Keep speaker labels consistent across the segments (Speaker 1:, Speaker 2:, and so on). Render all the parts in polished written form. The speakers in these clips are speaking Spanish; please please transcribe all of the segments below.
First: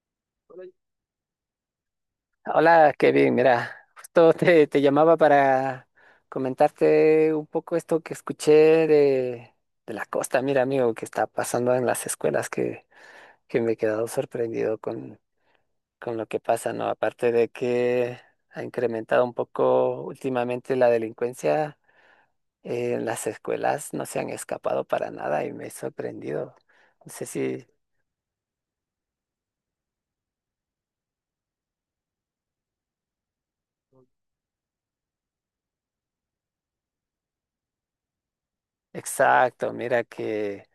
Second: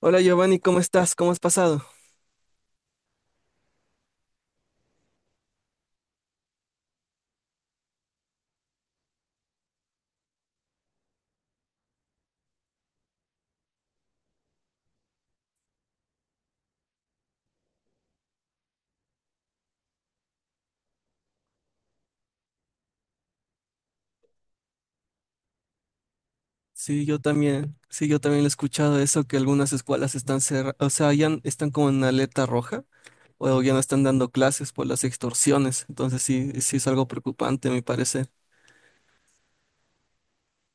Speaker 1: Hola Giovanni, ¿cómo estás? ¿Cómo has pasado?
Speaker 2: Hola, Kevin. Mira, justo te llamaba para comentarte un poco esto que escuché de, de la costa. Mira, amigo, que está pasando en las escuelas, que me he quedado sorprendido con lo que pasa, ¿no? Aparte de que ha incrementado un poco últimamente la delincuencia, en las escuelas no se han escapado para nada y me he sorprendido.
Speaker 1: Sí,
Speaker 2: No
Speaker 1: yo
Speaker 2: sé si...
Speaker 1: también, sí, yo también lo he escuchado eso, que algunas escuelas están cerradas, o sea, ya están como en alerta roja, o ya no están dando clases por las extorsiones, entonces sí, sí es algo preocupante, a mi parecer.
Speaker 2: Exacto, mira que...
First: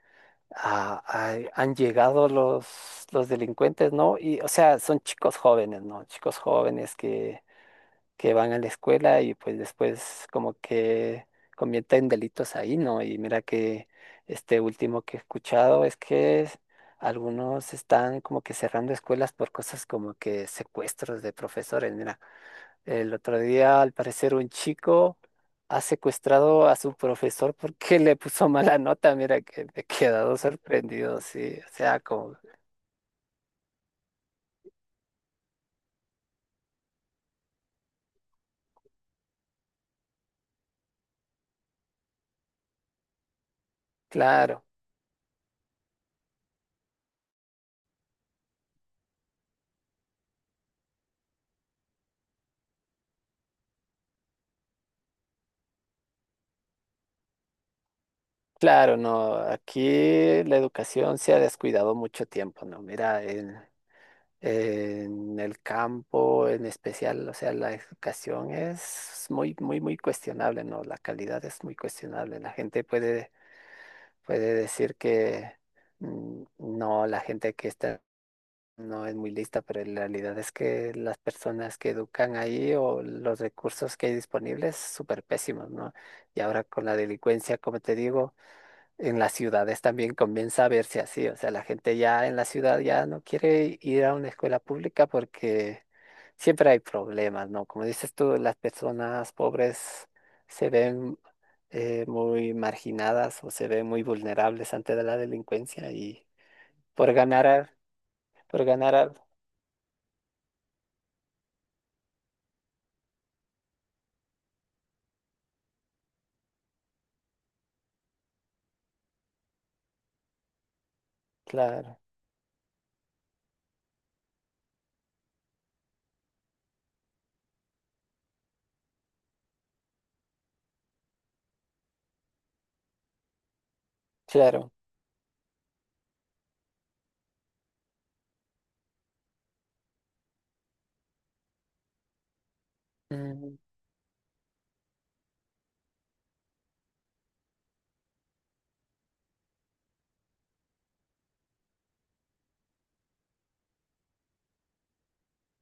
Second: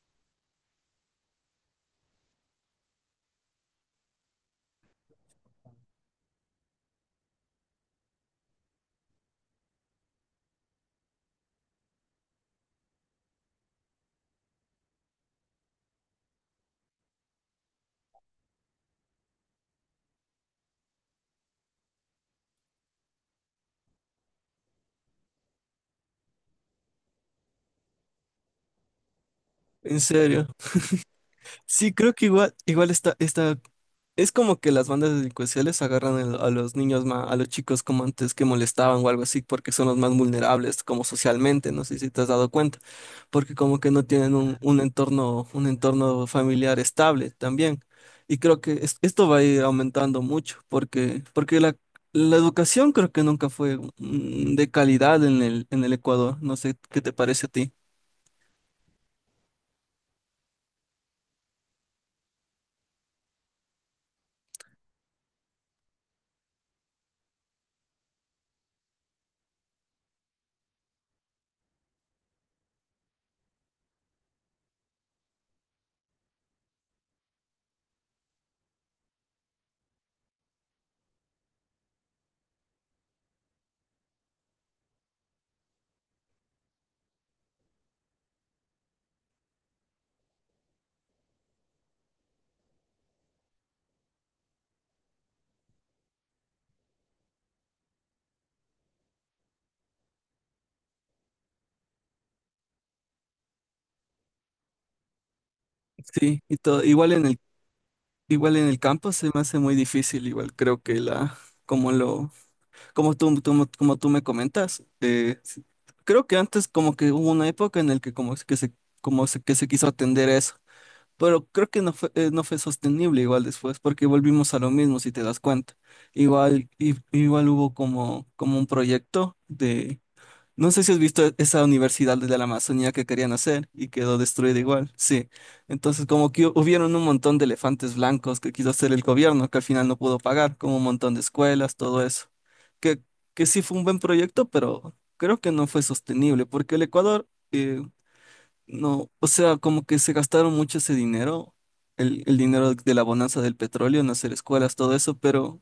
Speaker 2: han llegado los delincuentes, ¿no? Y, o sea, son chicos jóvenes, ¿no? Chicos jóvenes que van a la escuela y pues después como que cometen delitos ahí, ¿no? Y mira que este último que he escuchado es que algunos están como que cerrando escuelas por cosas como que secuestros de profesores, mira. El otro día, al parecer, un chico ha secuestrado a su profesor porque le puso mala nota. Mira que me he
Speaker 1: En
Speaker 2: quedado
Speaker 1: serio.
Speaker 2: sorprendido, sí. O
Speaker 1: Sí,
Speaker 2: sea,
Speaker 1: creo que
Speaker 2: como,
Speaker 1: igual está. Es como que las bandas delincuenciales agarran a los niños más, a los chicos como antes que molestaban o algo así, porque son los más vulnerables como socialmente, no sé si te has dado cuenta, porque como que no tienen
Speaker 2: claro,
Speaker 1: un entorno familiar estable también. Y creo que esto va a ir aumentando mucho, porque, la educación creo que nunca fue de calidad en el Ecuador. No sé qué te parece a ti.
Speaker 2: claro, no. Aquí la educación se ha descuidado mucho tiempo, ¿no? Mira, en el campo en especial, o sea, la educación es muy, muy, muy cuestionable, ¿no? La calidad es muy cuestionable. Puede decir que... no, la gente que está no es muy lista, pero en realidad es que las personas que educan ahí o los recursos que hay disponibles, súper pésimos, ¿no? Y ahora con la delincuencia, como te digo, en las ciudades también comienza a verse así, o sea, la gente ya en la ciudad ya no quiere ir a una escuela pública porque siempre hay problemas, ¿no? Como dices tú, las personas pobres se ven muy marginadas o se ven muy vulnerables ante la delincuencia y
Speaker 1: Sí, y todo, igual
Speaker 2: por
Speaker 1: en el,
Speaker 2: ganar, al-
Speaker 1: igual
Speaker 2: por
Speaker 1: en el
Speaker 2: ganar,
Speaker 1: campo
Speaker 2: al-
Speaker 1: se me hace muy difícil, igual creo que la, como lo Como tú- como tú me comentas, creo que antes como que hubo una época en la que como es que se, como se- que se quiso atender a eso, pero creo que no
Speaker 2: claro.
Speaker 1: fue, eh, no fue sostenible igual después, porque volvimos a lo mismo, si te das cuenta. Igual, igual hubo como un proyecto de, no sé si has visto esa universidad de la Amazonía que querían hacer y quedó destruida
Speaker 2: Claro,
Speaker 1: igual. Sí. Entonces, como que hubieron un montón de elefantes blancos que quiso hacer el gobierno, que al final no pudo pagar, como un montón de escuelas, todo eso. Que, que
Speaker 2: mm,
Speaker 1: sí fue un buen proyecto, pero creo que no fue sostenible, porque el Ecuador, no, o sea, como que se gastaron mucho ese dinero, el dinero de la bonanza del petróleo en hacer escuelas, todo eso,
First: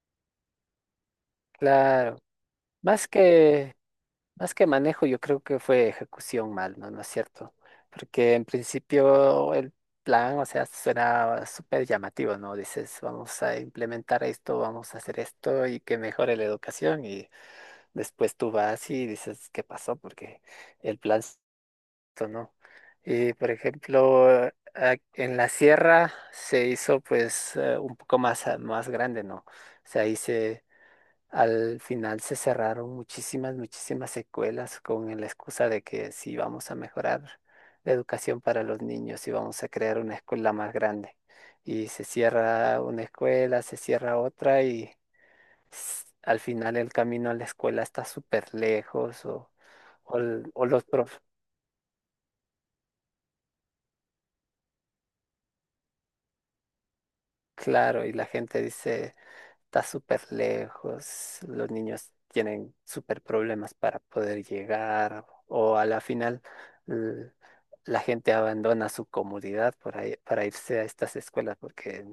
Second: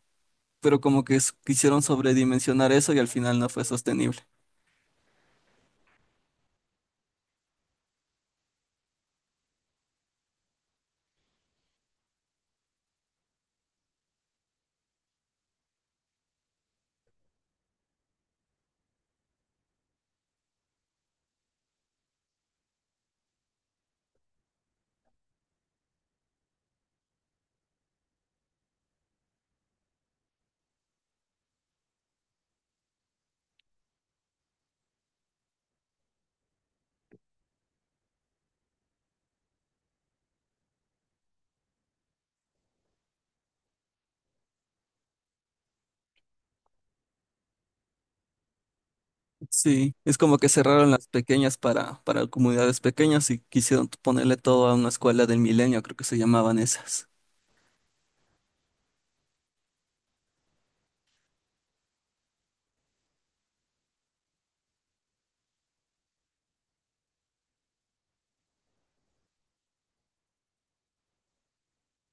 Speaker 1: pero como que quisieron
Speaker 2: claro.
Speaker 1: sobredimensionar eso y al
Speaker 2: Más
Speaker 1: final no fue
Speaker 2: que,
Speaker 1: sostenible.
Speaker 2: más que manejo, yo creo que fue ejecución mal, ¿no? ¿No es cierto? Porque en principio el plan, o sea, suena súper llamativo, ¿no? Dices, vamos a implementar esto, vamos a hacer esto y que mejore la educación. Y después tú vas y dices, ¿qué pasó? Porque el esto no. Y por ejemplo, en la sierra se hizo pues un poco más grande, ¿no? O sea, ahí se... Al final se cerraron muchísimas, muchísimas escuelas con la excusa de que sí vamos a mejorar la educación para los niños y vamos a crear una escuela más grande. Y se cierra una escuela, se cierra otra y al final el camino a la escuela está súper lejos
Speaker 1: Sí, es
Speaker 2: o,
Speaker 1: como
Speaker 2: l-
Speaker 1: que
Speaker 2: o los
Speaker 1: cerraron las
Speaker 2: prof,
Speaker 1: pequeñas para comunidades pequeñas y quisieron ponerle todo a una escuela del milenio, creo que se llamaban esas.
Speaker 2: claro, y la gente dice... Está súper lejos, los niños tienen súper problemas para poder llegar o a la final l- la gente abandona su comunidad para irse a estas escuelas porque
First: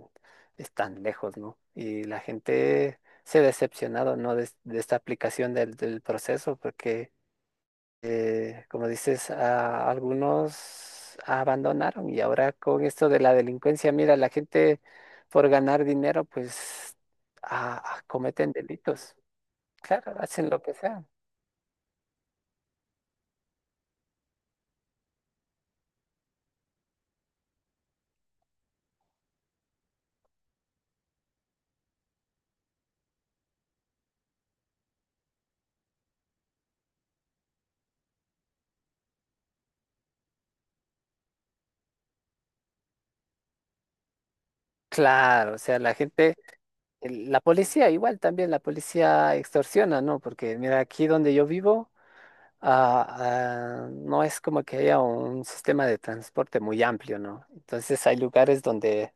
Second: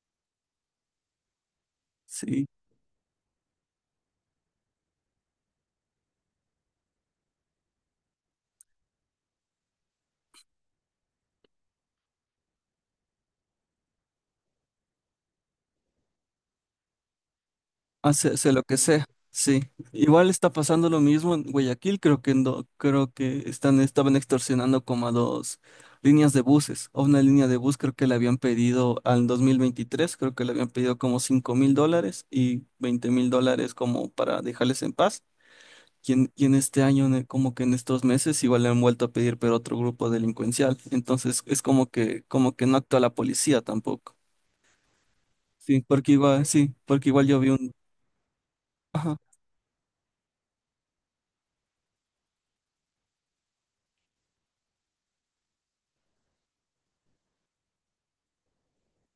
Speaker 2: están lejos, ¿no? Y la
Speaker 1: Sí,
Speaker 2: gente se ha decepcionado, ¿no? De esta aplicación del proceso porque como dices, a algunos abandonaron y ahora con esto de la delincuencia, mira, la gente por ganar dinero, pues
Speaker 1: hace
Speaker 2: cometen
Speaker 1: lo que sea.
Speaker 2: delitos.
Speaker 1: Sí,
Speaker 2: Claro,
Speaker 1: igual está
Speaker 2: hacen lo que
Speaker 1: pasando lo
Speaker 2: sea.
Speaker 1: mismo en Guayaquil, creo que no, creo que estaban extorsionando como a dos líneas de buses. A una línea de bus creo que le habían pedido al 2023, creo que le habían pedido como $5.000 y $20.000 como para dejarles en paz. Quien este año, como que en estos meses, igual le han vuelto a pedir, pero otro grupo delincuencial. Entonces es como que no actúa la policía tampoco.
Speaker 2: Claro, o sea, la gente,
Speaker 1: Sí, porque igual yo
Speaker 2: la
Speaker 1: vi un.
Speaker 2: policía igual también, la
Speaker 1: Ajá,
Speaker 2: policía extorsiona, ¿no? Porque mira, aquí donde yo vivo, no es como que haya un sistema de transporte muy amplio, ¿no? Entonces hay lugares donde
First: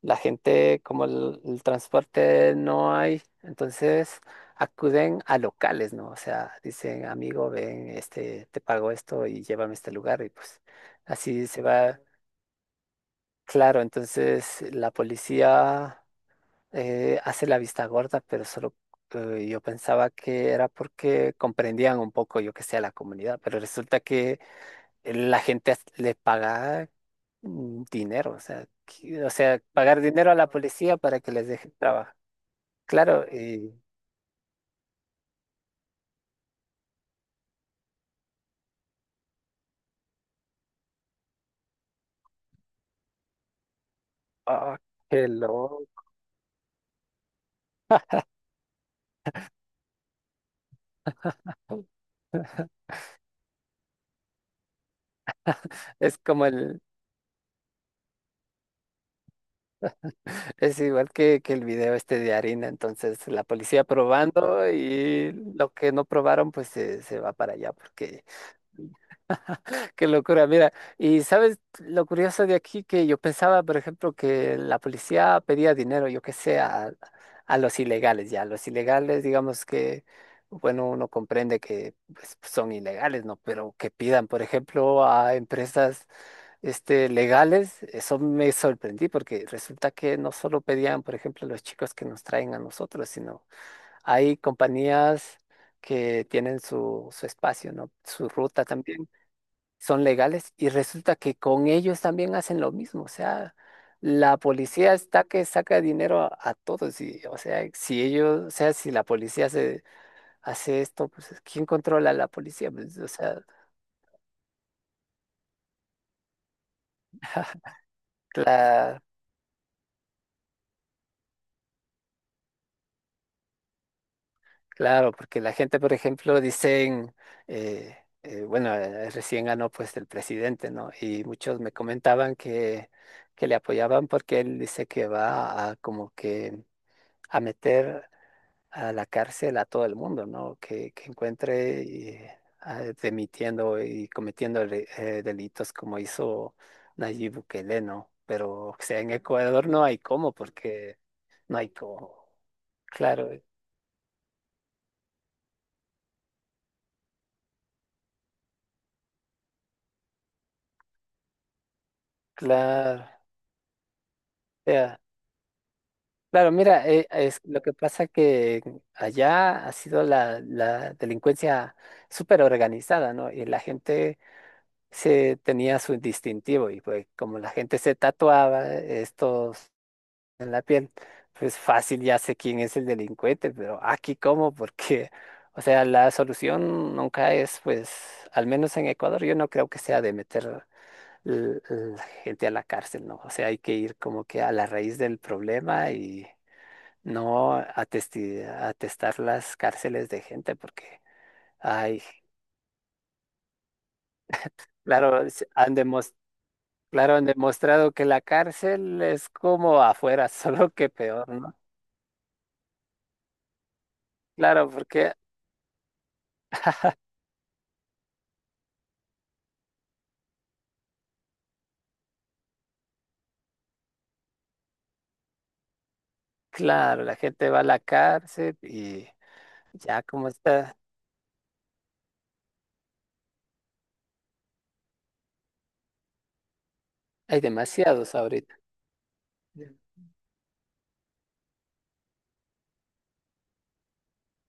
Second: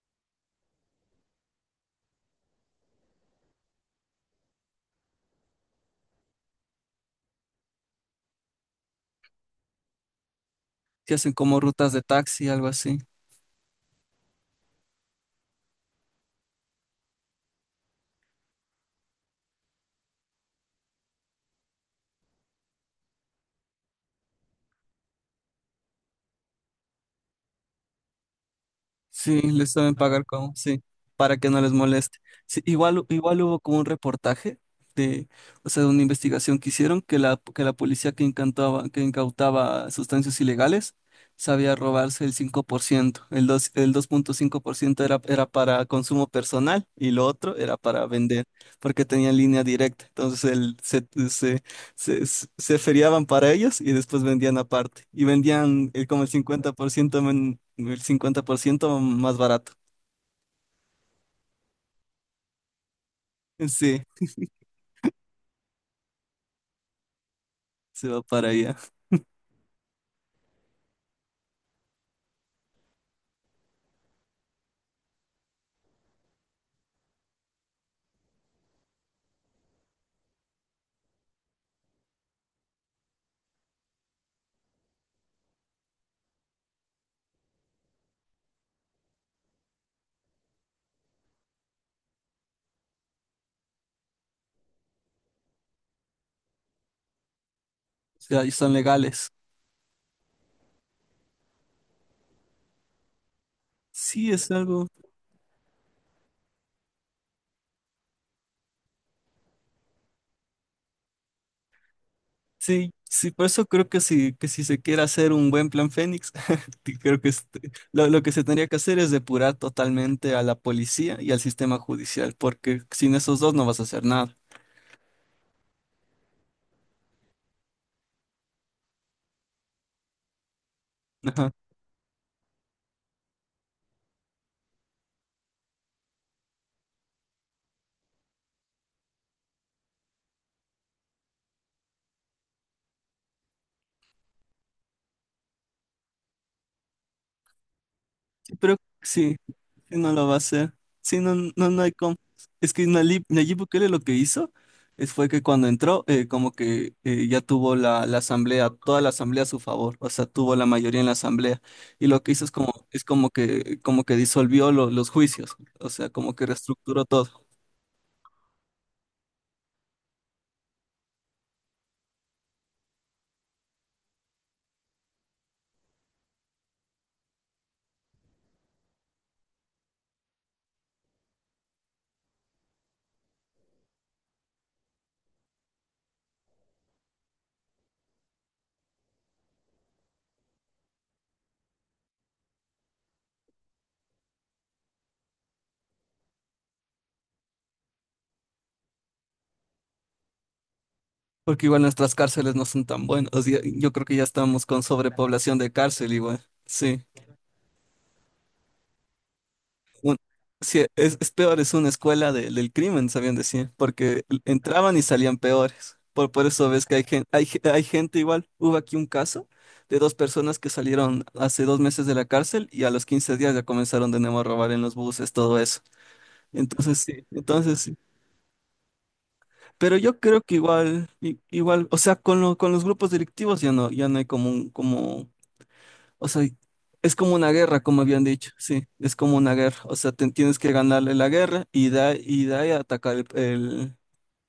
Speaker 2: la gente, como el transporte no hay, entonces acuden a locales, ¿no? O sea, dicen, amigo, ven, este, te pago esto y llévame a este lugar y pues
Speaker 1: que hacen
Speaker 2: así
Speaker 1: como
Speaker 2: se
Speaker 1: rutas
Speaker 2: va.
Speaker 1: de taxi, algo así.
Speaker 2: Claro, entonces la policía hace la vista gorda, pero solo yo pensaba que era porque comprendían un poco, yo que sé, a la comunidad, pero resulta que la gente le paga dinero, o sea, o
Speaker 1: Sí,
Speaker 2: sea,
Speaker 1: les saben
Speaker 2: pagar
Speaker 1: pagar
Speaker 2: dinero a la
Speaker 1: como, sí,
Speaker 2: policía para que
Speaker 1: para
Speaker 2: les
Speaker 1: que no
Speaker 2: deje
Speaker 1: les
Speaker 2: trabajar.
Speaker 1: moleste. Sí, igual,
Speaker 2: Claro,
Speaker 1: igual hubo
Speaker 2: y
Speaker 1: como un reportaje de, o sea, de una investigación que hicieron que la policía que incautaba sustancias ilegales sabía robarse el 5%. El dos punto cinco por
Speaker 2: ah,
Speaker 1: ciento era,
Speaker 2: qué
Speaker 1: era para
Speaker 2: loco.
Speaker 1: consumo personal y lo otro era para vender, porque tenía línea directa. Entonces se feriaban para ellos y después vendían aparte. Y vendían
Speaker 2: Es
Speaker 1: como el
Speaker 2: como el,
Speaker 1: 50%, el 50% más barato.
Speaker 2: es igual que el video este de harina, entonces la policía
Speaker 1: Sí,
Speaker 2: probando y lo que no probaron pues se va para allá
Speaker 1: se va
Speaker 2: porque
Speaker 1: para allá.
Speaker 2: qué locura, mira, y sabes lo curioso de aquí que yo pensaba, por ejemplo, que la policía pedía dinero, yo qué sé, a los ilegales, ya, los ilegales, digamos que, bueno, uno comprende que pues, son ilegales, ¿no? Pero que pidan, por ejemplo, a empresas este, legales, eso me sorprendí porque resulta que no solo pedían, por ejemplo, los chicos que nos traen a nosotros, sino hay compañías que tienen su espacio, ¿no?
Speaker 1: O
Speaker 2: Su
Speaker 1: sea, y
Speaker 2: ruta
Speaker 1: son
Speaker 2: también
Speaker 1: legales.
Speaker 2: son legales y resulta que con ellos también hacen lo mismo. O sea,
Speaker 1: Sí,
Speaker 2: la
Speaker 1: es algo.
Speaker 2: policía está que saca dinero a todos y, o sea, si ellos, o sea, si la policía hace esto, pues ¿quién controla a la policía?
Speaker 1: Sí,
Speaker 2: Pues, o
Speaker 1: sí,
Speaker 2: sea,
Speaker 1: por eso creo que si, se quiere hacer un buen plan Fénix, que creo que lo que se tendría que hacer
Speaker 2: cla-
Speaker 1: es depurar totalmente a la policía y al sistema judicial, porque sin esos dos no vas a hacer nada.
Speaker 2: claro, porque la gente, por ejemplo, dicen, eh, bueno, recién ganó pues el presidente, ¿no? Y
Speaker 1: Ajá.
Speaker 2: muchos me comentaban que le apoyaban porque él dice que va a como que a meter a la cárcel a todo el mundo, ¿no? Que encuentre demitiendo y cometiendo delitos como hizo Nayib Bukele, ¿no? Pero,
Speaker 1: Sí, pero
Speaker 2: o sea, en
Speaker 1: sí,
Speaker 2: Ecuador no
Speaker 1: sí
Speaker 2: hay
Speaker 1: no lo
Speaker 2: cómo,
Speaker 1: va a hacer.
Speaker 2: porque
Speaker 1: Sí, no,
Speaker 2: no hay
Speaker 1: no, no hay cómo.
Speaker 2: cómo.
Speaker 1: Es que Nayib,
Speaker 2: Claro,
Speaker 1: Nayib Bukele lo que hizo es fue que cuando entró, como que ya tuvo la asamblea, toda la asamblea a su favor, o sea, tuvo la mayoría en la asamblea. Y lo que hizo es como, es
Speaker 2: claro. O
Speaker 1: como que, como que disolvió
Speaker 2: sea,
Speaker 1: los juicios, o sea, como que
Speaker 2: claro, mira,
Speaker 1: reestructuró
Speaker 2: es,
Speaker 1: todo.
Speaker 2: lo que pasa que allá ha sido la delincuencia súper organizada, ¿no? Y la gente se tenía su distintivo y pues como la gente se tatuaba estos en la piel, pues fácil ya sé quién es el delincuente, pero aquí cómo, porque, o sea, la solución nunca es, pues, al menos en Ecuador, yo no creo que sea de meter la gente a la cárcel, ¿no? O sea, hay que ir como que a la raíz del problema y no atestar las cárceles de gente, porque,
Speaker 1: Porque igual
Speaker 2: ay,
Speaker 1: nuestras cárceles no son tan buenas. O sea, yo creo que ya estamos con
Speaker 2: claro,
Speaker 1: sobrepoblación de
Speaker 2: han
Speaker 1: cárcel
Speaker 2: demostrado
Speaker 1: igual. Sí.
Speaker 2: claro, han demostrado que la cárcel es como
Speaker 1: un-
Speaker 2: afuera, solo
Speaker 1: sí,
Speaker 2: que
Speaker 1: es,
Speaker 2: peor,
Speaker 1: es
Speaker 2: ¿no?
Speaker 1: peor, es una escuela del crimen, sabían decir, porque
Speaker 2: Claro,
Speaker 1: entraban y
Speaker 2: porque,
Speaker 1: salían peores. Por eso ves que hay gente igual. Hubo aquí un caso de dos personas que salieron hace 2 meses de la cárcel y a los 15 días ya comenzaron de nuevo a robar en los buses, todo eso. Entonces
Speaker 2: claro, la
Speaker 1: sí,
Speaker 2: gente va a la
Speaker 1: entonces sí.
Speaker 2: cárcel y
Speaker 1: Pero
Speaker 2: ya
Speaker 1: yo
Speaker 2: como
Speaker 1: creo que
Speaker 2: está,
Speaker 1: igual, o sea, con los grupos delictivos ya no, ya no hay como o sea, es como
Speaker 2: hay
Speaker 1: una guerra, como
Speaker 2: demasiados
Speaker 1: habían dicho,
Speaker 2: ahorita,
Speaker 1: sí, es como una guerra. O sea, tienes que ganarle la guerra y da y da y atacar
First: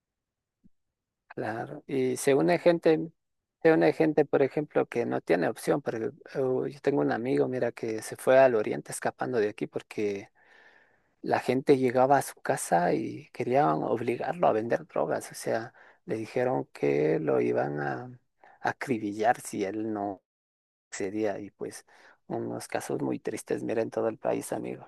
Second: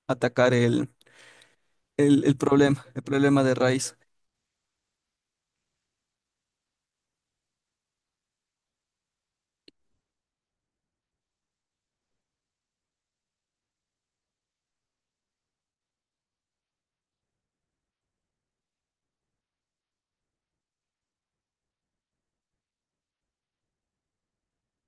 Speaker 1: atacar el,
Speaker 2: claro. Y
Speaker 1: el, el problema, el problema, de
Speaker 2: se une
Speaker 1: raíz.
Speaker 2: gente, por ejemplo, que no tiene opción, porque yo tengo un amigo, mira, que se fue al oriente escapando de aquí porque la gente llegaba a su casa y querían obligarlo a vender drogas, o sea, le dijeron que lo iban a acribillar si él no sería y pues unos casos muy tristes, mira, en todo el país, amigo.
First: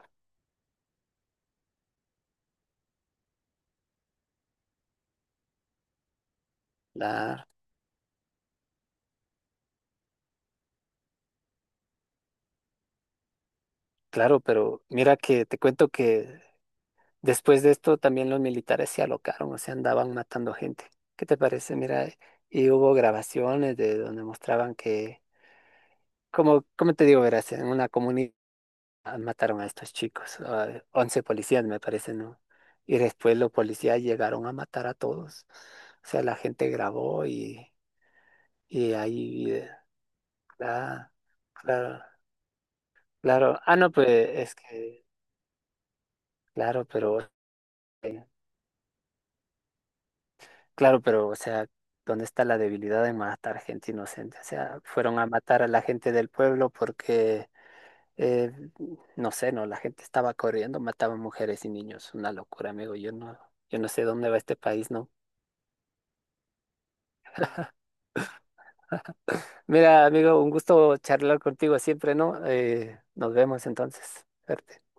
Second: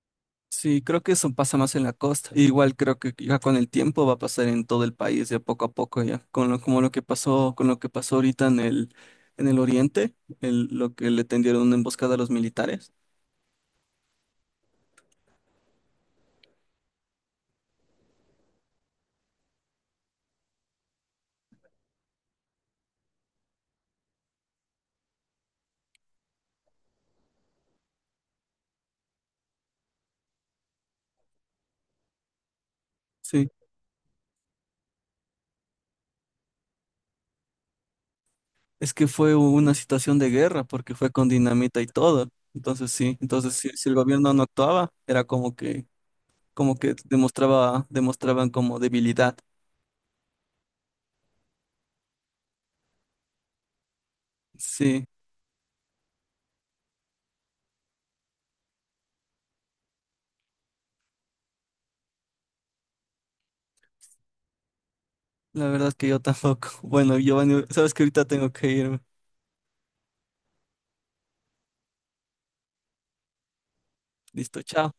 Speaker 1: Sí, creo que eso pasa más en la costa. Igual creo que ya con el tiempo va a pasar en todo el país, ya poco a poco,
Speaker 2: La...
Speaker 1: con lo que pasó ahorita en el oriente, el, lo que le tendieron una emboscada a los militares.
Speaker 2: Claro, pero mira que te cuento que después de esto también los militares se alocaron, o sea, andaban matando gente. ¿Qué te parece? Mira, y hubo grabaciones de donde mostraban que, como, como te digo, verás, en una comunidad mataron a estos chicos, a 11 policías me parece, ¿no? Y después
Speaker 1: Sí.
Speaker 2: los policías llegaron a matar a todos. O sea, la gente grabó
Speaker 1: Es
Speaker 2: y
Speaker 1: que fue
Speaker 2: ahí,
Speaker 1: una situación de guerra porque fue
Speaker 2: la-
Speaker 1: con dinamita y
Speaker 2: claro.
Speaker 1: todo. Entonces sí, entonces
Speaker 2: Claro,
Speaker 1: si, si
Speaker 2: no,
Speaker 1: el
Speaker 2: pues
Speaker 1: gobierno no
Speaker 2: es
Speaker 1: actuaba,
Speaker 2: que,
Speaker 1: era como que,
Speaker 2: claro, pero, eh,
Speaker 1: demostraban como debilidad.
Speaker 2: claro, pero, o sea, ¿dónde está la debilidad de matar gente inocente? O sea,
Speaker 1: Sí,
Speaker 2: fueron a matar a la gente del pueblo porque, eh, no sé, no, la gente estaba corriendo, mataban mujeres y niños, una locura, amigo, yo no sé dónde va este país, ¿no?
Speaker 1: la verdad es que yo tampoco. Bueno, Giovanni, sabes que ahorita tengo que irme.
Speaker 2: Mira, amigo, un gusto charlar contigo siempre, ¿no? Nos vemos entonces,
Speaker 1: Listo,
Speaker 2: suerte.
Speaker 1: chao.